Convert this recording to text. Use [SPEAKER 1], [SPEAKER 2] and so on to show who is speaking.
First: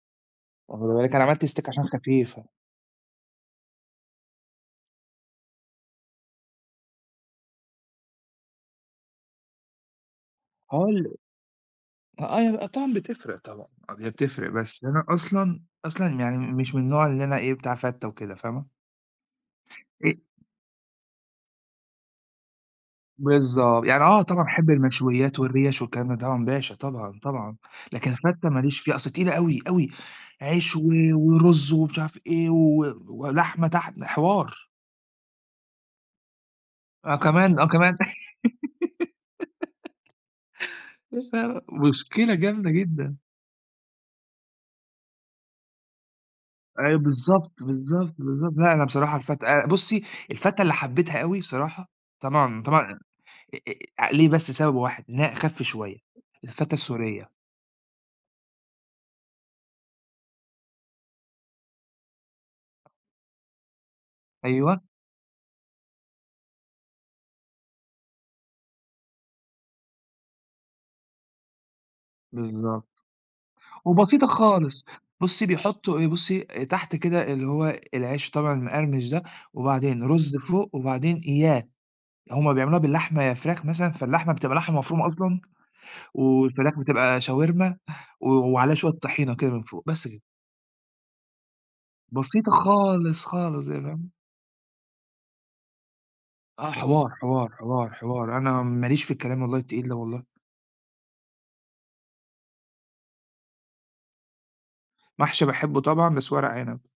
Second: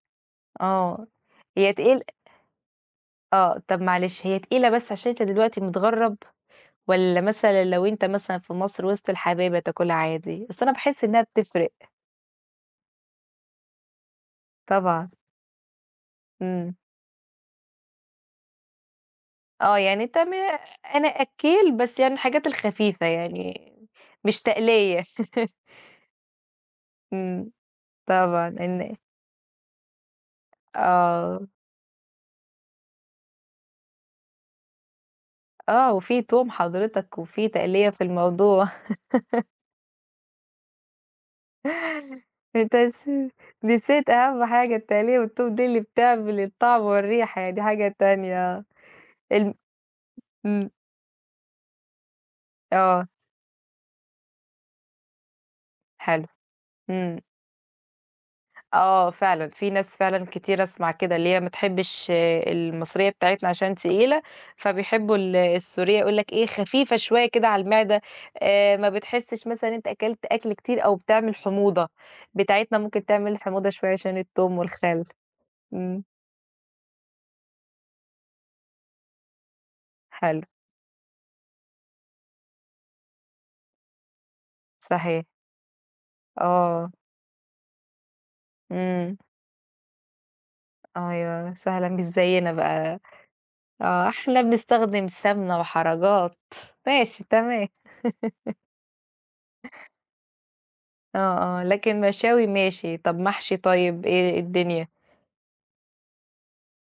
[SPEAKER 1] واخده
[SPEAKER 2] آه،
[SPEAKER 1] بالِك أنا عملت stick
[SPEAKER 2] هي
[SPEAKER 1] عشان
[SPEAKER 2] تقيل
[SPEAKER 1] خفيفة.
[SPEAKER 2] آه، طَب معلش هي تقيلة بس عشان أنت دلوقتي متغرّب، والّا مثلًا لو أنت مثلًا في مصر وِسط الحبايب هتاكلها عادي؟ أصل أنا
[SPEAKER 1] هو
[SPEAKER 2] باحس
[SPEAKER 1] ال
[SPEAKER 2] إنّها بتفرِق.
[SPEAKER 1] [unintelligible] آه طبعًا بتفرِق طبعًا. أب هي بتفرق بس أنا
[SPEAKER 2] طبعًا.
[SPEAKER 1] أصلًا، أصلًا م يعني
[SPEAKER 2] إمم.
[SPEAKER 1] مش من النوع اللي أنا إيه بتاع فتّة وكده، فاهمة؟
[SPEAKER 2] آه يعني أنت م
[SPEAKER 1] [unintelligible]
[SPEAKER 2] أنا أكّيل بس يعني الحاجات الخفيفة يعني
[SPEAKER 1] بالضبط، يعني آه
[SPEAKER 2] مش
[SPEAKER 1] طبعًا أحب
[SPEAKER 2] تَقليّة.
[SPEAKER 1] المشويات والريَش والكلام ده طبعًا باشا طبعًا،
[SPEAKER 2] إمم،
[SPEAKER 1] طبعًا. لكن
[SPEAKER 2] طبعًا
[SPEAKER 1] الفتّة ما ليش
[SPEAKER 2] إن
[SPEAKER 1] فيها، أصل تقيلة أوي، أوي. عيش و
[SPEAKER 2] آه.
[SPEAKER 1] ورز ومش عارف إيه و ولحمة تحت، حوار.
[SPEAKER 2] آه، وفي توم
[SPEAKER 1] آه
[SPEAKER 2] حضرتك وفي
[SPEAKER 1] كمان، آه
[SPEAKER 2] تَقليّة
[SPEAKER 1] كمان.
[SPEAKER 2] في الموضوع.
[SPEAKER 1] [unintelligible] مشكلة جامدة
[SPEAKER 2] أنت
[SPEAKER 1] جدًا.
[SPEAKER 2] نسي نسيت أهم حاجة التَقليّة والتوم دي اللي بتعمل الطعم
[SPEAKER 1] أيوه
[SPEAKER 2] والريحة
[SPEAKER 1] بالضبط،
[SPEAKER 2] يعني دي حاجة
[SPEAKER 1] بالضبط،
[SPEAKER 2] تانية
[SPEAKER 1] بالضبط.
[SPEAKER 2] آه،
[SPEAKER 1] لأ أنا بصراحة الفتّة
[SPEAKER 2] الم
[SPEAKER 1] آآ بُصّي الفتّة
[SPEAKER 2] إمم.
[SPEAKER 1] اللي حبيتها أوي بصراحة، طبعًا، طبعًا
[SPEAKER 2] آه.
[SPEAKER 1] ي أ أ أ ع ليه بس سبب واحد لإن هي أخف شوية،
[SPEAKER 2] حلو،
[SPEAKER 1] الفتّة
[SPEAKER 2] إمم.
[SPEAKER 1] السورية.
[SPEAKER 2] آه فعلًا، في ناس فعلًا كتير أسمع كده، اللي هي ما تحبش المصرية بتاعتنا عشان تقيلة،
[SPEAKER 1] أيوه.
[SPEAKER 2] فبيحبوا ال السورية، يقول لك إيه خفيفة شوية كده على المعدة، آآ، ما بتحسش مثلًا إن أنت أكلت أكْل كتير أو بتعمل حموضة، بتاعتنا
[SPEAKER 1] بالضبط.
[SPEAKER 2] ممكن تعمل حموضة شوية عشان
[SPEAKER 1] وبسيطة
[SPEAKER 2] التوم
[SPEAKER 1] خالص.
[SPEAKER 2] والخل.
[SPEAKER 1] بُصّي بيحطّوا
[SPEAKER 2] إمم.
[SPEAKER 1] إيه، بُصّي، آآ، تحت كده اللي هو العيش طبعًا المقرمش ده، وبعدين رز
[SPEAKER 2] حلو.
[SPEAKER 1] فوق، وبعدين [unintelligible] هُم بيعملوها بالحمة يا فراخ مثلًا، فاللحمة بتبقى لحمة مفرومة
[SPEAKER 2] صحيح.
[SPEAKER 1] أصلًا، والفراخ
[SPEAKER 2] آه.
[SPEAKER 1] بتبقى شاورما، و وعليها شوية
[SPEAKER 2] إمم.
[SPEAKER 1] طحينة كده من فوق، بس كده.
[SPEAKER 2] أيوه، سهله مش زيّنا
[SPEAKER 1] بسيطة
[SPEAKER 2] بقى،
[SPEAKER 1] خالص، خالص يعني
[SPEAKER 2] آه
[SPEAKER 1] فاهمة؟
[SPEAKER 2] إحنا بنستخدم سمنة وحركات،
[SPEAKER 1] آه حوار،
[SPEAKER 2] ماشي،
[SPEAKER 1] حوار،
[SPEAKER 2] تمام.
[SPEAKER 1] حوار، حوار. أنا ما ليش في الكلام والله التقيل ده والله.
[SPEAKER 2] آه، آه، لكن مشاوي ماشي. طَب محشي طيب إيه الدنيا؟
[SPEAKER 1] محشي باحبه طبعًا، بس ورق عنب.